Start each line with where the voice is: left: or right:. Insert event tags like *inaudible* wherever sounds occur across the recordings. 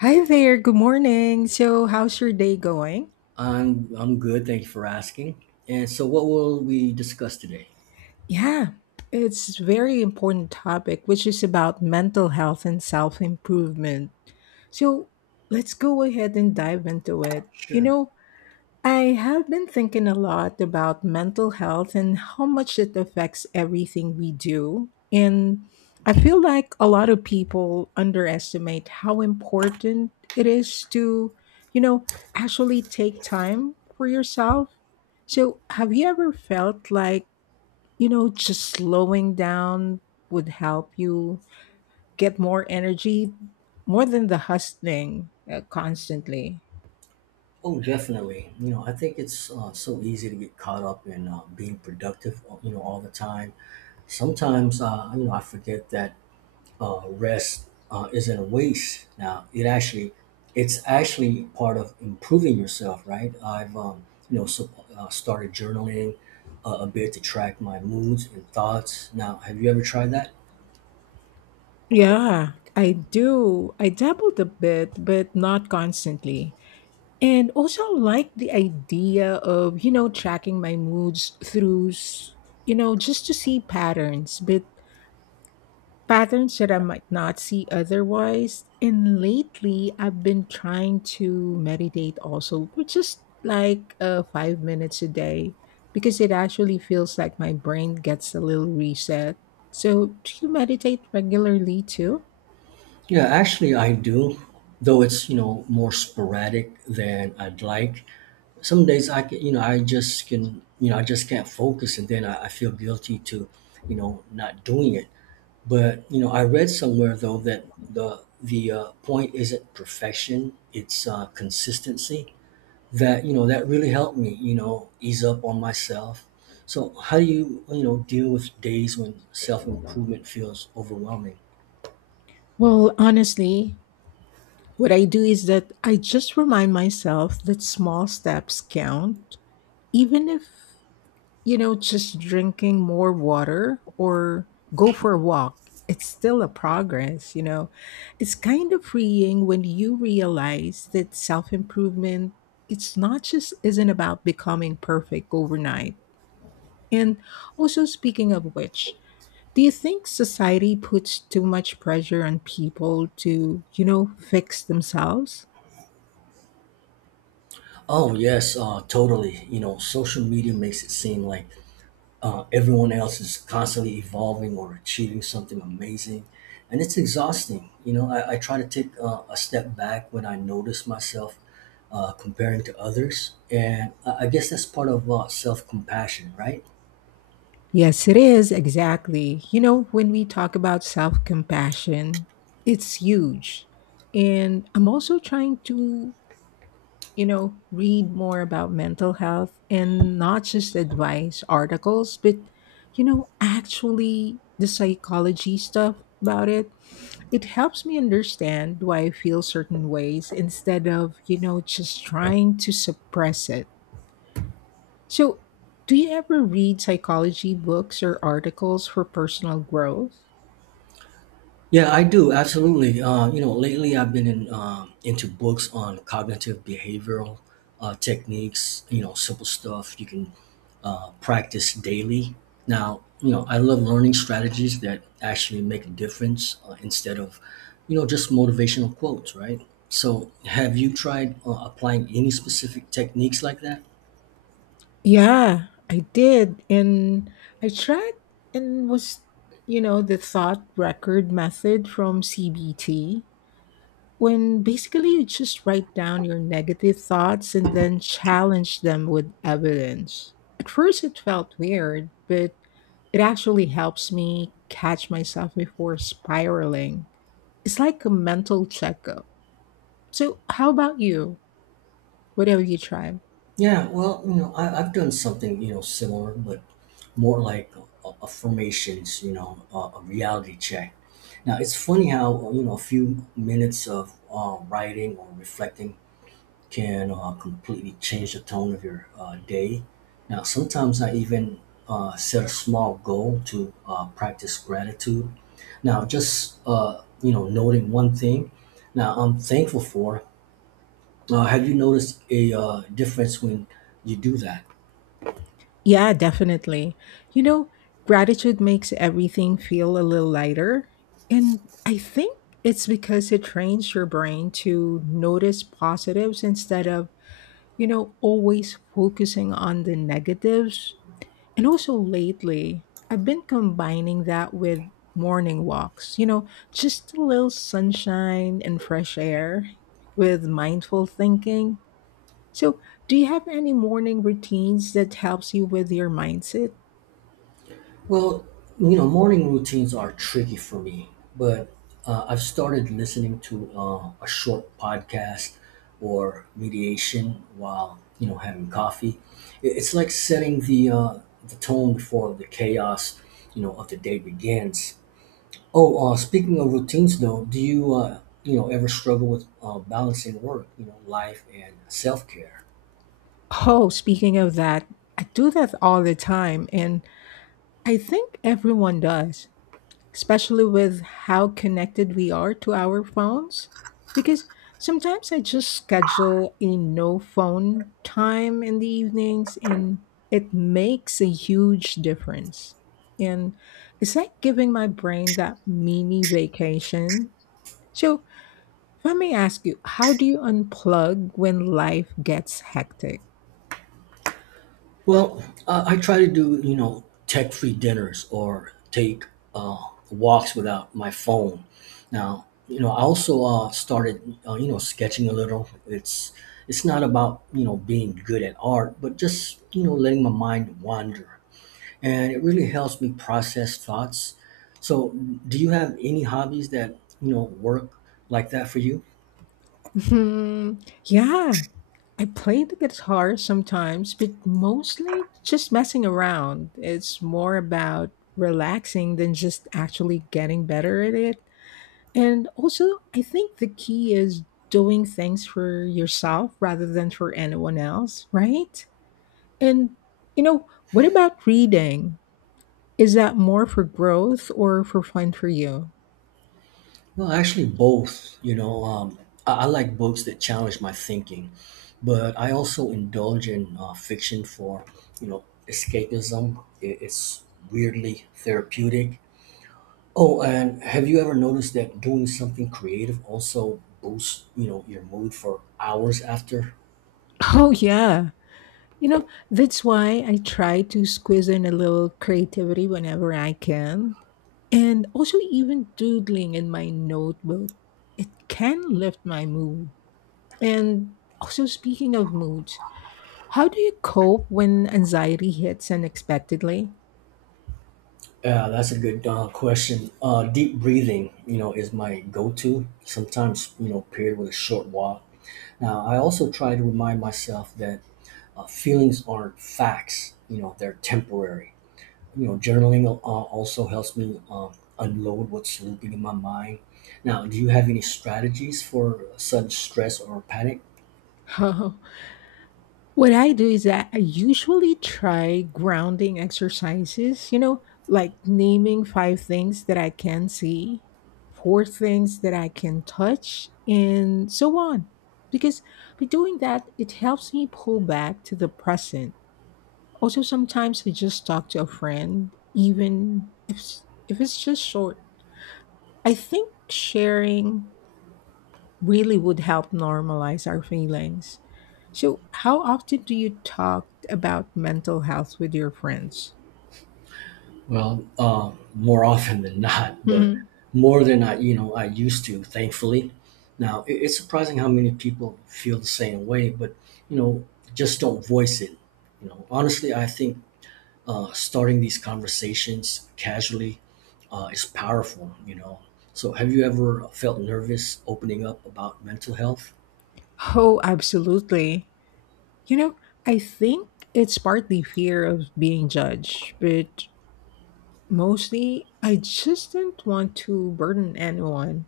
left: Hi there, good morning. So, how's your day going?
right: I'm good. Thank you for asking. And so, what will we discuss today?
left: Yeah, it's very important topic which is about mental health and self-improvement. So, let's go ahead and dive into it. You
right: Sure.
left: know, I have been thinking a lot about mental health and how much it affects everything we do. And I feel like a lot of people underestimate how important it is to, you know, actually take time for yourself. So, have you ever felt like, just slowing down would help you get more energy more than the hustling constantly?
right: Oh, definitely. You know, I think it's so easy to get caught up in being productive. You know, all the time. Sometimes, you know, I forget that rest isn't a waste. Now, it's actually part of improving yourself, right? I've started journaling a bit to track my moods and thoughts. Now, have you ever tried that?
left: Yeah, I do. I dabbled a bit, but not constantly. And also like the idea of, you know, tracking my moods through, you know, just to see patterns, but patterns that I might not see otherwise. And lately, I've been trying to meditate also, which is like 5 minutes a day, because it actually feels like my brain gets a little reset. So, do you meditate regularly too?
right: Yeah, actually, I do, though it's, you know, more sporadic than I'd like. Some days I can, you know, I just can, you know, I just can't focus, and then I feel guilty to, not doing it. But, you know, I read somewhere though that the point isn't perfection, it's consistency. That really helped me, you know, ease up on myself. So, how do you, you know, deal with days when self-improvement feels overwhelming?
left: Well, honestly, what I do is that I just remind myself that small steps count, even if, just drinking more water or go for a walk. It's still a progress. It's kind of freeing when you realize that self improvement, it's not just isn't about becoming perfect overnight. And also, speaking of which, do you think society puts too much pressure on people to, fix themselves?
right: Oh yes, totally. You know, social media makes it seem like everyone else is constantly evolving or achieving something amazing, and it's exhausting. You know, I try to take a step back when I notice myself comparing to others, and I guess that's part of self compassion, right?
left: Yes, it is, exactly. You know, when we talk about self compassion, it's huge. And I'm also trying to, read more about mental health and not just advice articles, but, actually the psychology stuff about it. It helps me understand why I feel certain ways instead of, just trying to suppress it. So, do you ever read psychology books or articles for personal growth?
right: Yeah, I do absolutely. You know, lately I've been into books on cognitive behavioral techniques. You know, simple stuff you can practice daily. Now, you know, I love learning strategies that actually make a difference instead of, you know, just motivational quotes, right? So, have you tried applying any specific techniques like that?
left: Yeah, I did. And I tried and was, you know, the thought record method from CBT, when basically you just write down your negative thoughts and then challenge them with evidence. At first, it felt weird, but it actually helps me catch myself before spiraling. It's like a mental checkup. So, how about you? What have you tried?
right: Yeah, well, you know, I've done something, you know, similar, but more like affirmations, you know, a reality check. Now, it's funny how, you know, a few minutes of writing or reflecting can completely change the tone of your day. Now, sometimes I even set a small goal to practice gratitude. Now, just, you know, noting one thing. Now, I'm thankful for. Have you noticed a difference when you do that?
left: Yeah, definitely. You know, gratitude makes everything feel a little lighter. And I think it's because it trains your brain to notice positives instead of, always focusing on the negatives. And also lately, I've been combining that with morning walks, just a little sunshine and fresh air with mindful thinking. So, do you have any morning routines that helps you with your mindset?
right: Well, you know, morning routines are tricky for me, but I've started listening to a short podcast or mediation while, you know, having coffee. It's like setting the, the tone before the chaos, you know, of the day begins. Oh, speaking of routines, though, do you, you know, ever struggle with balancing work, you know, life and self care?
left: Oh, speaking of that, I do that all the time, and I think everyone does, especially with how connected we are to our phones. Because sometimes I just schedule a no phone time in the evenings and it makes a huge difference. And it's like giving my brain that mini vacation. So, if I may ask you, how do you unplug when life gets hectic? *laughs*
right: Well, I try to do, you know, tech-free dinners or take uh, walks without my phone. Now, you know, I also started, you know, sketching a little. It's not about, you know, being good at art, but just, you know, letting my mind wander. And it really helps me process thoughts. So, do you have any hobbies that, you know, work like that for you?
left: Hmm, yeah, I play the guitar sometimes, but mostly just messing around. It's more about relaxing than just actually getting better at it. And also, I think the key is doing things for yourself rather than for anyone else, right? And, you know, what about reading? Is that more for growth or for fun for you? *laughs*
right: Well, actually, both. You know, I like books that challenge my thinking, but I also indulge in fiction for, you know, escapism. It's weirdly therapeutic. Oh, and have you ever noticed that doing something creative also boosts, you know, your mood for hours after?
left: Oh, yeah. You know, that's why I try to squeeze in a little creativity whenever I can. And also, even doodling in my notebook, it can lift my mood. And also, speaking of moods, how do you cope when anxiety hits unexpectedly?
right: Yeah, that's a good question. Deep breathing, you know, is my go-to. Sometimes, you know, paired with a short walk. Now, I also try to remind myself that feelings aren't facts, you know, they're temporary. You know, journaling also helps me unload what's looping in my mind. Now, do you have any strategies for such stress or panic?
left: *laughs* What I do is that I usually try grounding exercises, you know, like naming five things that I can see, four things that I can touch, and so on. Because by doing that, it helps me pull back to the present. Also, sometimes I just talk to a friend, even if it's just short. I think sharing really would help normalize our feelings. So, how often do you talk about mental health with your friends?
right: Well, more *laughs* often than not, but
left: Mhm.
right: more than you know, I used to, thankfully. Now, it's surprising how many people feel the same way, but, you know, just don't voice it. You know, honestly, I think starting these conversations casually is powerful, you know. So, have you ever felt nervous opening up about mental health?
left: Oh, absolutely. You know, I think it's partly fear of being judged, but mostly I just didn't want to burden anyone.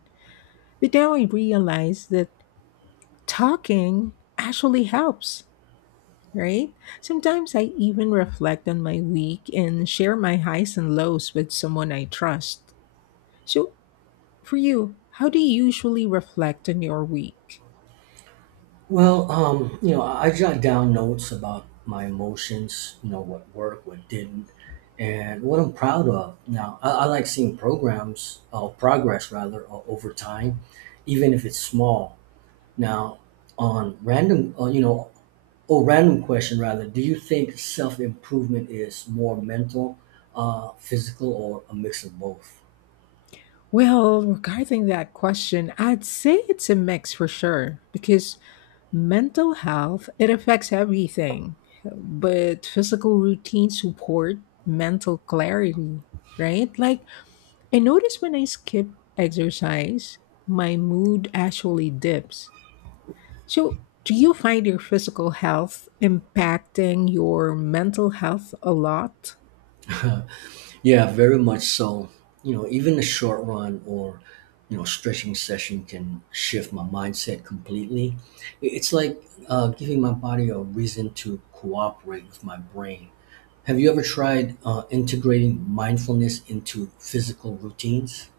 left: But now I realize that talking actually helps, right? Sometimes I even reflect on my week and share my highs and lows with someone I trust. So, for you, how do you usually reflect on your week?
right: Well, you know, I jot down notes about my emotions, you know, what worked, what didn't, and what I'm proud of. Now, I like seeing progress rather, over time, even if it's small. Now, on random, you know, Oh, random question rather. Do you think self improvement is more mental, physical, or a mix of both?
left: Well, regarding that question, I'd say it's a mix for sure because mental health, it affects everything. But physical routine support mental clarity, right? Like I notice when I skip exercise, my mood actually dips. So, do you find your physical health impacting your mental health a lot?
right: *laughs* Yeah, very much so. You know, even a short run or, you know, stretching session can shift my mindset completely. It's like giving my body a reason to cooperate with my brain. Have you ever tried integrating mindfulness into physical routines?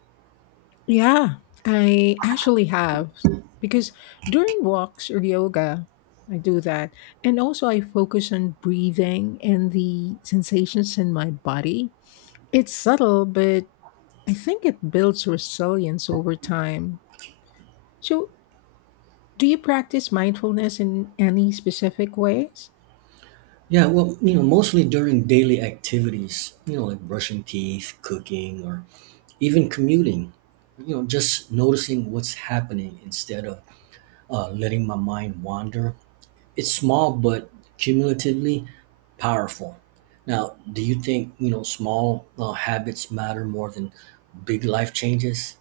left: Yeah, I actually have. Because during walks or yoga, I do that. And also, I focus on breathing and the sensations in my body. It's subtle, but I think it builds resilience over time. So, do you practice mindfulness in any specific ways?
right: Yeah, well, you know, mostly during daily activities, you know, like brushing teeth, cooking, or even commuting. You know, just noticing what's happening instead of letting my mind wander. It's small, but cumulatively powerful. Now, do you think, you know, small habits matter more than big life changes?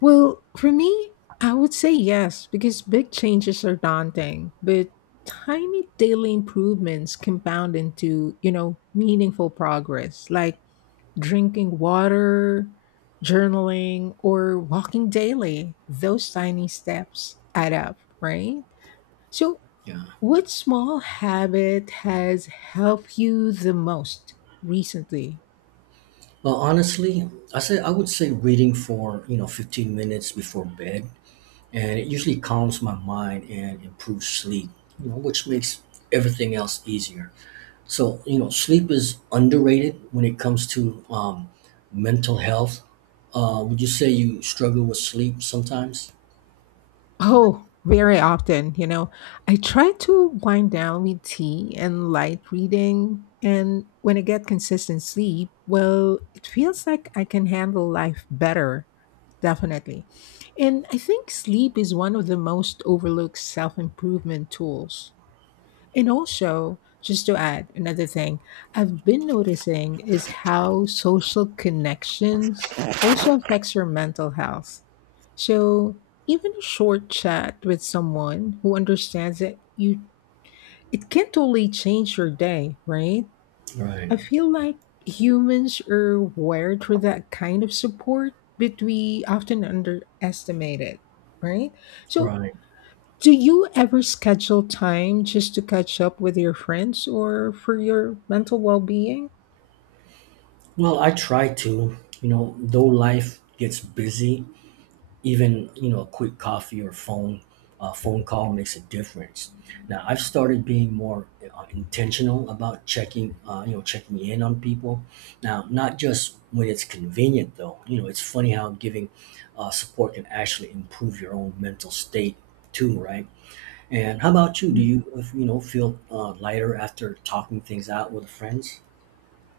left: Well, for me, I would say yes, because big changes are daunting, but tiny daily improvements compound into, meaningful progress, like drinking water, journaling, or walking daily. Those tiny steps add up, right? So,
right: Yeah.
left: what small habit has helped you the most recently?
right: Well, honestly, I would say reading for, you know, 15 minutes before bed, and it usually calms my mind and improves sleep, you know, which makes everything else easier. So, you know, sleep is underrated when it comes to, mental health. Would you say you struggle with sleep sometimes?
left: Oh, very often, you know. I try to wind down with tea and light reading, and when I get consistent sleep, well, it feels like I can handle life better, definitely. And I think sleep is one of the most overlooked self improvement tools. And also, just to add another thing, I've been noticing is how social connections also affects your mental health. So even a short chat with someone who understands that you it can totally change your day, right?
right: Right.
left: I feel like humans are wired for that kind of support, but we often underestimate it, right? So
right: Right.
left: do you ever schedule time just to catch up with your friends or for your mental well being?
right: Well, I try to, you know, though life gets busy, even, you know, a quick coffee or phone call makes a difference. Now, I've started being more intentional about checking you know checking in on people. Now, not just when it's convenient, though, you know, it's funny how giving support can actually improve your own mental state too, right? And how about you, do you if, you know, feel lighter after talking things out with friends?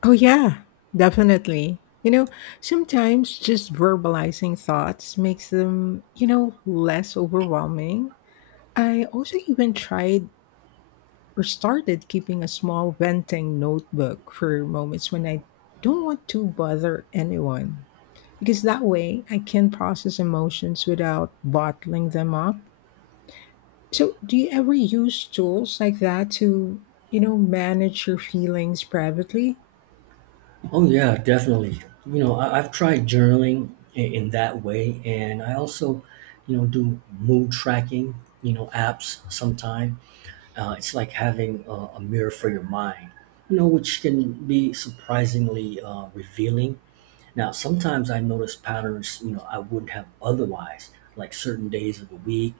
left: Oh, yeah, definitely. Sometimes just verbalizing thoughts makes them, less overwhelming. I also even tried or started keeping a small venting notebook for moments when I don't want to bother anyone. Because that way I can process emotions without bottling them up. So, do you ever use tools like that to, manage your feelings privately?
right: Oh yeah, definitely. You know, I've tried journaling in that way, and I also, you know, do mood tracking. You know, apps. Sometime it's like having a mirror for your mind. You know, which can be surprisingly revealing. Now, sometimes I notice patterns. You know, I wouldn't have otherwise, like certain days of the week,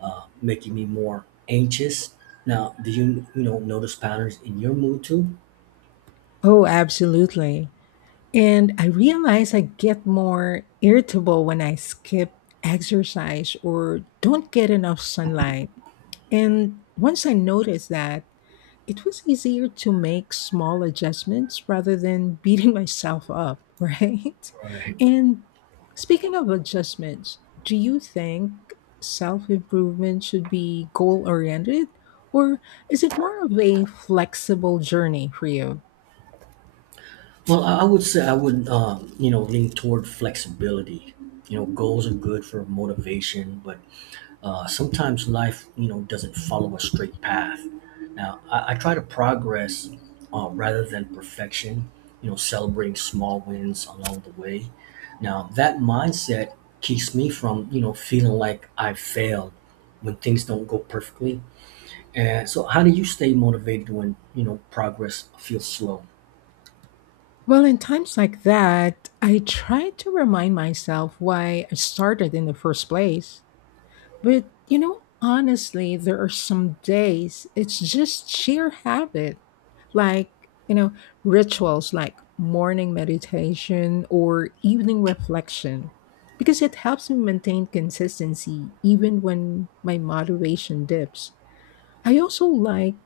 right: making me more anxious. Now, do you, you know, notice patterns in your mood too?
left: Oh, absolutely. And I realize I get more irritable when I skip exercise or don't get enough sunlight. And once I notice that, it was easier to make small adjustments rather than beating *laughs* myself up, right?
right: Right.
left: And speaking of adjustments, do you think self improvement should be goal oriented or is it more of a flexible journey for you?
right: Well, I would, you know, lean toward flexibility. You know, goals are good for motivation, but sometimes life, you know, doesn't follow a straight path. Now, I try to progress rather than perfection. You know, celebrating small wins along the way. Now, that mindset keeps me from, you know, feeling like I failed when things don't go perfectly. And so, how do you stay motivated when, you know, progress feels slow?
left: Well, in times like that, I try to remind myself why I started in the first place. But you know, honestly, there are some days it's just sheer habit. Like, rituals like morning meditation or evening reflection, because it helps me maintain consistency even when my motivation dips. I also like,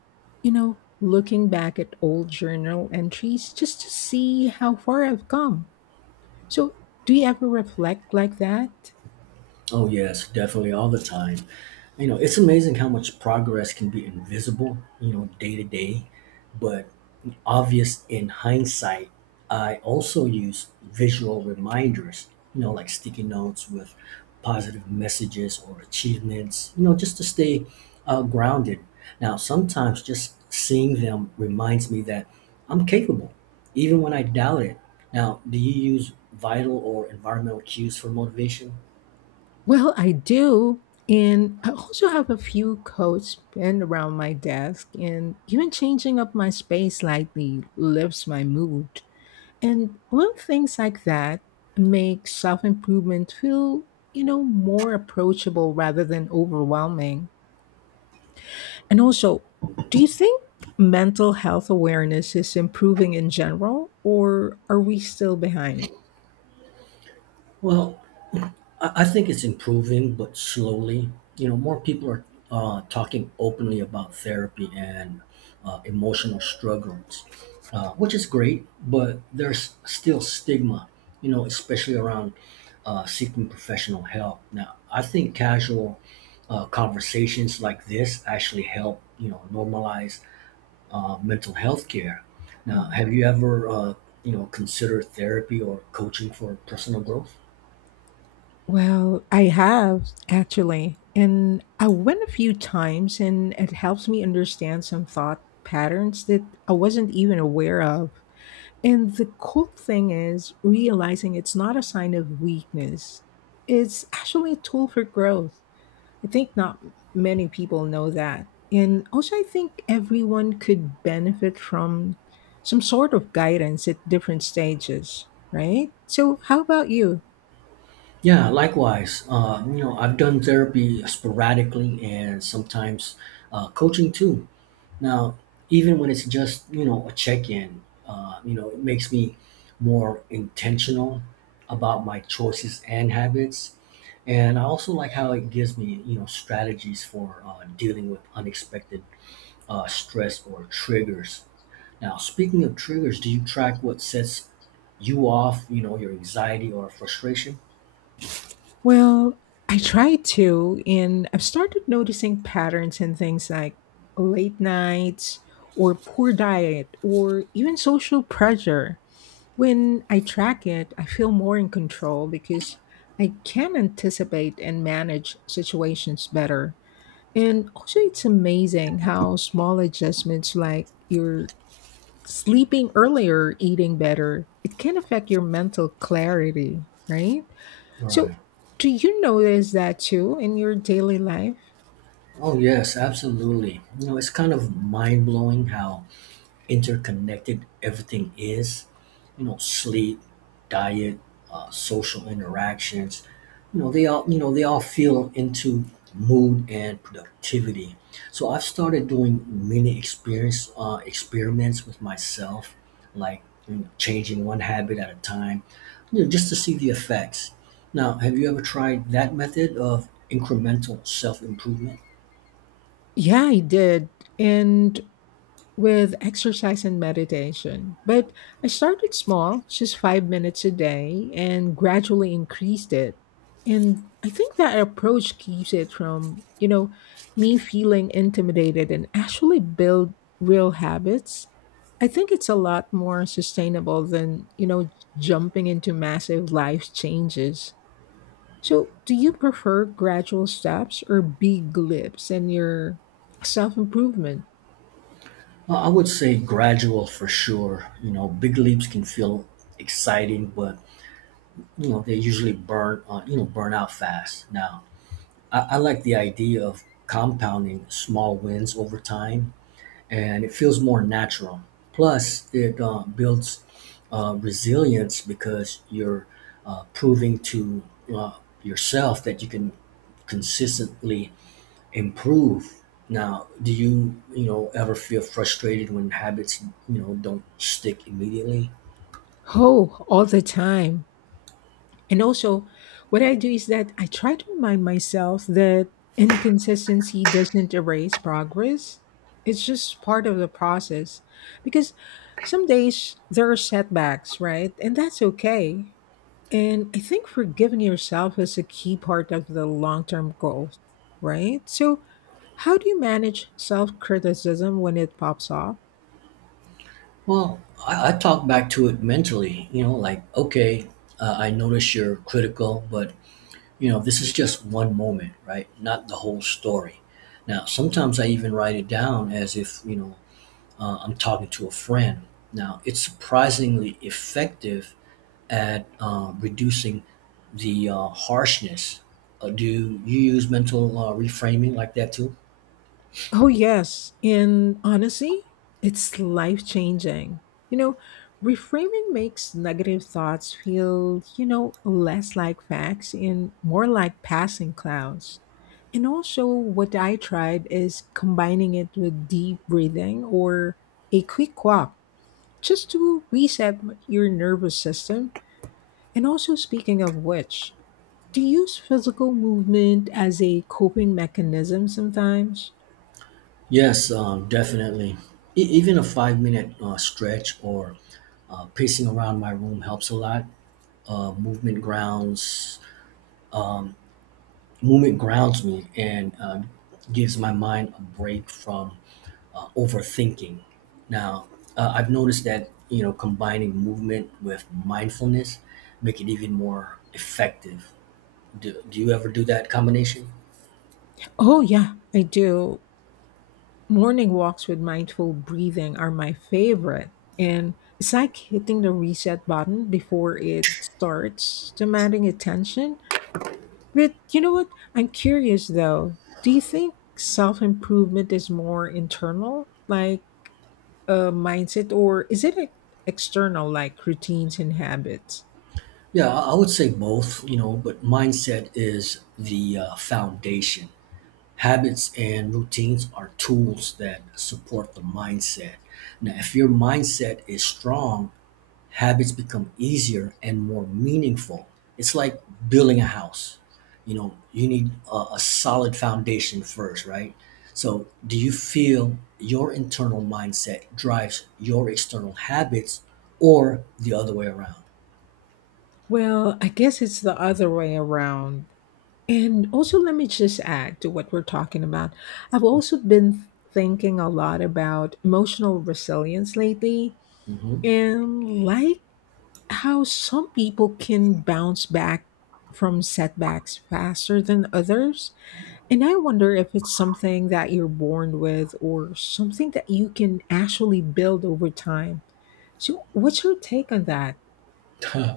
left: looking back at old journal entries just to see how far I've come. So, do you ever reflect like that?
right: Oh, yes, definitely, all the time. You know, it's amazing how much progress can be invisible, you know, day to day, but obvious in hindsight. I also use visual reminders, you know, like sticky notes with positive messages or achievements, you know, just to stay grounded. Now, sometimes just seeing them reminds me that I'm capable, even when I doubt it. Now, do you use vital or environmental cues for motivation?
left: Well, I do. And I also have a few coats pinned around my desk, and even changing up my space slightly lifts my mood. And little things like that make self improvement feel, more approachable rather than overwhelming. And also, do you think mental health awareness is improving in general, or are we still behind?
right: Well, I think it's improving, but slowly. You know, more people are talking openly about therapy and emotional struggles, which is great, but there's still stigma, you know, especially around seeking professional help. Now, I think casual conversations like this actually help, you know, normalize mental health care. Now, have you ever, you know, considered therapy or coaching for personal growth?
left: Well, I have actually, and I went a few times, and it helps me understand some thought patterns that I wasn't even aware of. And the cool thing is realizing it's not a sign of weakness, it's actually a tool for growth. I think not many people know that. And also, I think everyone could benefit from some sort of guidance at different stages, right? So, how about you?
right: Yeah, likewise. You know, I've done therapy sporadically and sometimes coaching too. Now, even when it's just, you know, a check in, you know, it makes me more intentional about my choices and habits. And I also like how it gives me, you know, strategies for dealing with unexpected stress or triggers. Now, speaking of triggers, do you track what sets you off, you know, your anxiety or frustration?
left: Well, I try to, and I've started noticing patterns in things like late nights or poor diet or even social pressure. When I track it, I feel more in control because I can anticipate and manage situations better. And also, it's amazing how small adjustments like your sleeping earlier, eating better, it can affect your mental clarity, right? So,
right: Right.
left: do you notice that too in your daily life?
right: Oh, yes, absolutely. You know, it's kind of mind blowing how interconnected everything is. You know, sleep, diet, social interactions. You know, they all feel into mood and productivity. So I've started doing mini experience experiments with myself, like, you know, changing one habit at a time, you know, just to see the effects. Now, have you ever tried that method of incremental self improvement?
left: Yeah, I did. And with exercise and meditation. But I started small, just 5 minutes a day, and gradually increased it. And I think that approach keeps it from, me feeling intimidated and actually build real habits. I think it's a lot more sustainable than, jumping into massive life changes. So, do you prefer gradual steps or big leaps in your self improvement?
right: I would say gradual for sure. You know, big leaps can feel exciting, but you know they usually burn out fast. Now, I like the idea of compounding small wins over time, and it feels more natural. Plus, it builds resilience because you're proving to uh, yourself that you can consistently improve. Now, do you, you know, ever feel frustrated when habits, you know, don't stick immediately?
left: Oh, all the time. And also, what I do is that I try to remind myself that inconsistency doesn't erase progress. It's just part of the process. Because some days there are setbacks, right? And that's okay. And I think forgiving yourself is a key part of the long term growth, right? So, how do you manage self criticism when it pops up?
right: Well, I talk back to it mentally, you know, like, okay, I notice you're critical, but, you know, this is just one moment, right? Not the whole story. Now, sometimes I even write it down as if, you know, I'm talking to a friend. Now, it's surprisingly effective at reducing the harshness. Do you use mental reframing like that too?
left: Oh, yes. And honestly, it's life changing. You know, reframing makes negative thoughts feel, you know, less like facts and more like passing clouds. And also, what I tried is combining it with deep breathing or a quick walk just to reset your nervous system. And also, speaking of which, do you use physical movement as a coping mechanism sometimes?
right: Yes, definitely. Even a 5 minute stretch or pacing around my room helps a lot. Movement grounds um, movement grounds me and gives my mind a break from overthinking. Now, I've noticed that you know combining movement with mindfulness make it even more effective. Do you ever do that combination?
left: Oh, yeah, I do. Morning walks with mindful breathing are my favorite. And it's like hitting the reset button before it starts demanding attention. But you know what? I'm curious though. Do you think self improvement is more internal, like a mindset, or is it like, external, like routines and habits?
right: Yeah, I would say both, you know, but mindset is the foundation. Habits and routines are tools that support the mindset. Now, if your mindset is strong, habits become easier and more meaningful. It's like building a house. You know, you need a solid foundation first, right? So, do you feel your internal mindset drives your external habits or the other way around?
left: Well, I guess it's the other way around. And also, let me just add to what we're talking about. I've also been thinking a lot about emotional resilience lately
right: Hmm.
left: and like how some people can bounce back from setbacks faster than others. And I wonder if it's something that you're born with or something that you can actually build over time. So, what's your take on that?
right: *laughs*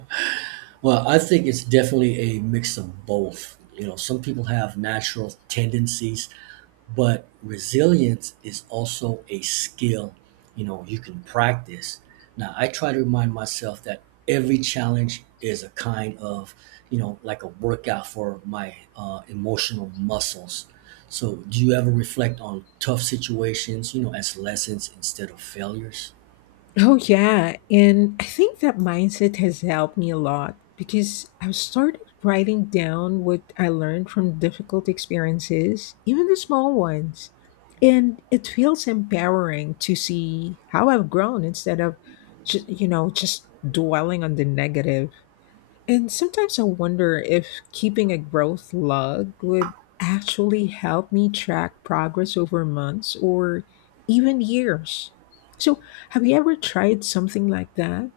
right: Well, I think it's definitely a mix of both. You know, some people have natural tendencies but resilience is also a skill you know you can practice. Now I try to remind myself that every challenge is a kind of, you know, like a workout for my emotional muscles. So do you ever reflect on tough situations, you know, as lessons instead of failures?
left: Oh, yeah. And I think that mindset has helped me a lot because I've started writing down what I learned from difficult experiences, even the small ones. And it feels empowering to see how I've grown instead of, you know, just dwelling on the negative. And sometimes I wonder if keeping a growth log would actually help me track progress over months or even years. So, have you ever tried something like that?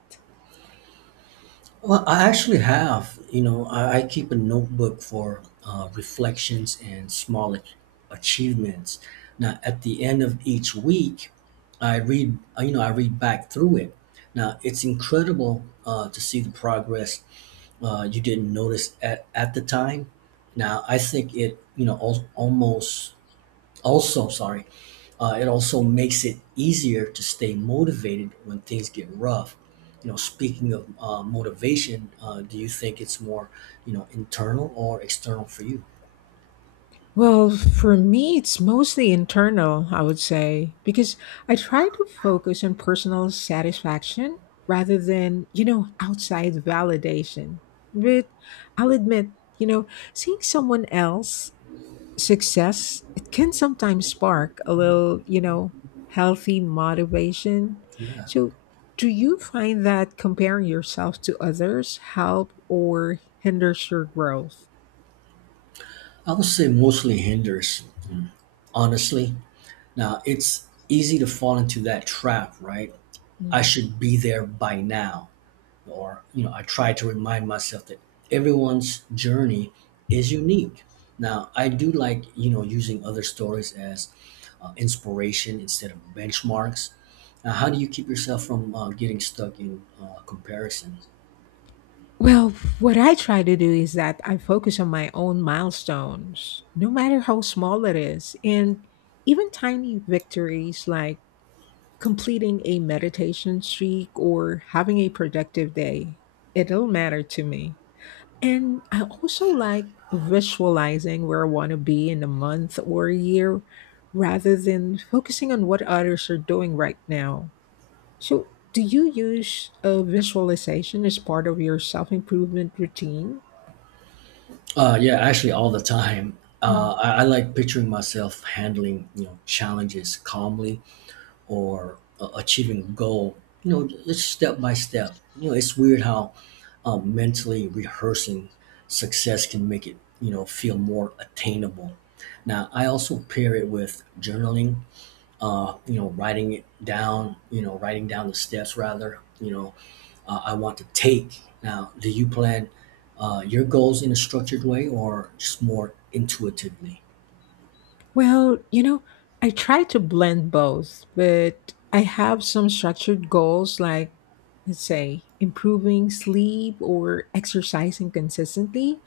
right: Well, I actually have. You know, I keep a notebook for reflections and small achievements. Now, at the end of each week, I read. You know, I read back through it. Now, it's incredible to see the progress you didn't notice at the time. Now, I think it. You know, al- almost also sorry it also makes it easier to stay motivated when things get rough. You know, speaking of motivation, do you think it's more, you know, internal or external for you?
left: Well, for me, it's mostly internal, I would say, because I try to focus on personal satisfaction rather than, you know, outside validation. But I'll admit, you know, seeing someone else success, it can sometimes spark a little, you know, healthy motivation.
right: Yeah,
left: So, do you find that comparing yourself to others help or hinders your growth?
right: I would say mostly hinders. Mm, honestly. Now it's easy to fall into that trap, right? I
left: Mhm.
right: should be there by now. Or, you know, I try to remind myself that everyone's journey is unique. Now I do like, you know, using other stories as inspiration instead of benchmarks. Now how do you keep yourself from getting stuck in comparison?
left: Well, what I try to do is that I focus on my own milestones, no matter how small it is, and even tiny victories like completing a meditation streak or having a productive day. It'll matter to me. And I also like visualizing where I want to be in a month or a year rather than focusing on what others are doing right now. So, do you use a visualization as part of your self improvement routine?
right: Yeah, actually all the time.
left: Mhm.
right: I like picturing myself handling, you know, challenges calmly or achieving a goal, you know, it's step by step. You know, it's weird how mentally rehearsing success can make it, you know, feel more attainable. Now, I also pair it with journaling, writing down the steps rather, I want to take. Now, do you plan your goals in a structured way or just more intuitively?
left: Well, you know, I try to blend both, but I have some structured goals like, let's say, improving sleep or exercising consistently.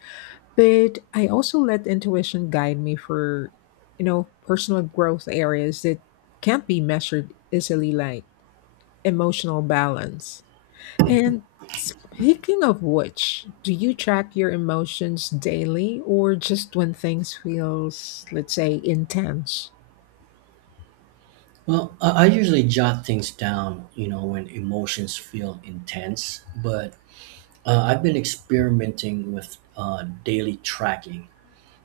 left: But I also let intuition guide me for, you know, personal growth areas that can't be measured easily, like emotional balance. And speaking of which, do you track your emotions daily or just when things feels, let's say, intense?
right: Well, I usually jot things down, you know, when emotions feel intense, but I've been experimenting with daily tracking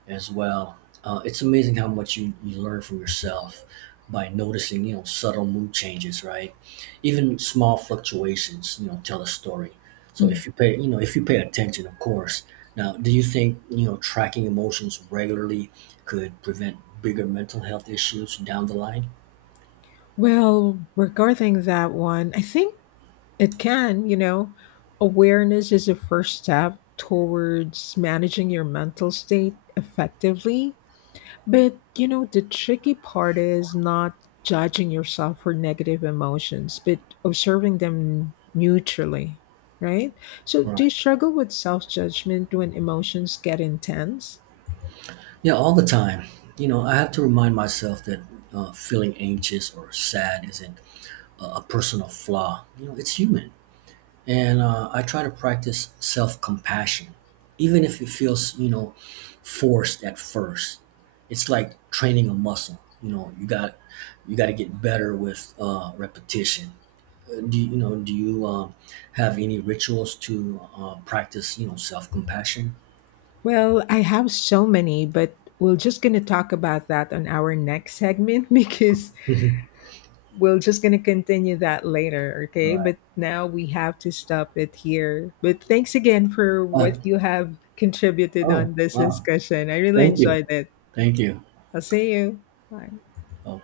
right: as well. It's amazing how much you learn from yourself by noticing, you know, subtle mood changes, right? Even small fluctuations, you know, tell a story. So
left: Mm.
right: if you pay, attention, of course. Now, do you think, you know, tracking emotions regularly could prevent bigger mental health issues down the line?
left: Well, regarding that one, I think it can, you know, awareness is a first step towards managing your mental state effectively. But you know, the tricky part is not judging yourself for negative emotions, but observing them neutrally, right? So,
right: Right.
left: do you struggle with self judgment when emotions get intense?
right: Yeah, all the time. You know, I have to remind myself that feeling anxious or sad isn't a personal flaw. You know, it's human. And I try to practice self compassion, even if it feels, you know, forced at first. It's like training a muscle. You know, you got to get better with repetition. Do you, you know? Do you have any rituals to practice, you know, self compassion?
left: Well, I have so many, but we're just going to talk about that on our next segment *laughs* because
right: *laughs*
left: we're just going to continue that later, okay?
right: Right.
left: But now we have to stop it here. But thanks again for
right: Uh,
left: what you have contributed
right: oh
left: on this
right: wow!
left: discussion. I really
right: Thank you.
left: enjoyed it.
right: Thank you.
left: I'll see you. Bye.
right: Okay.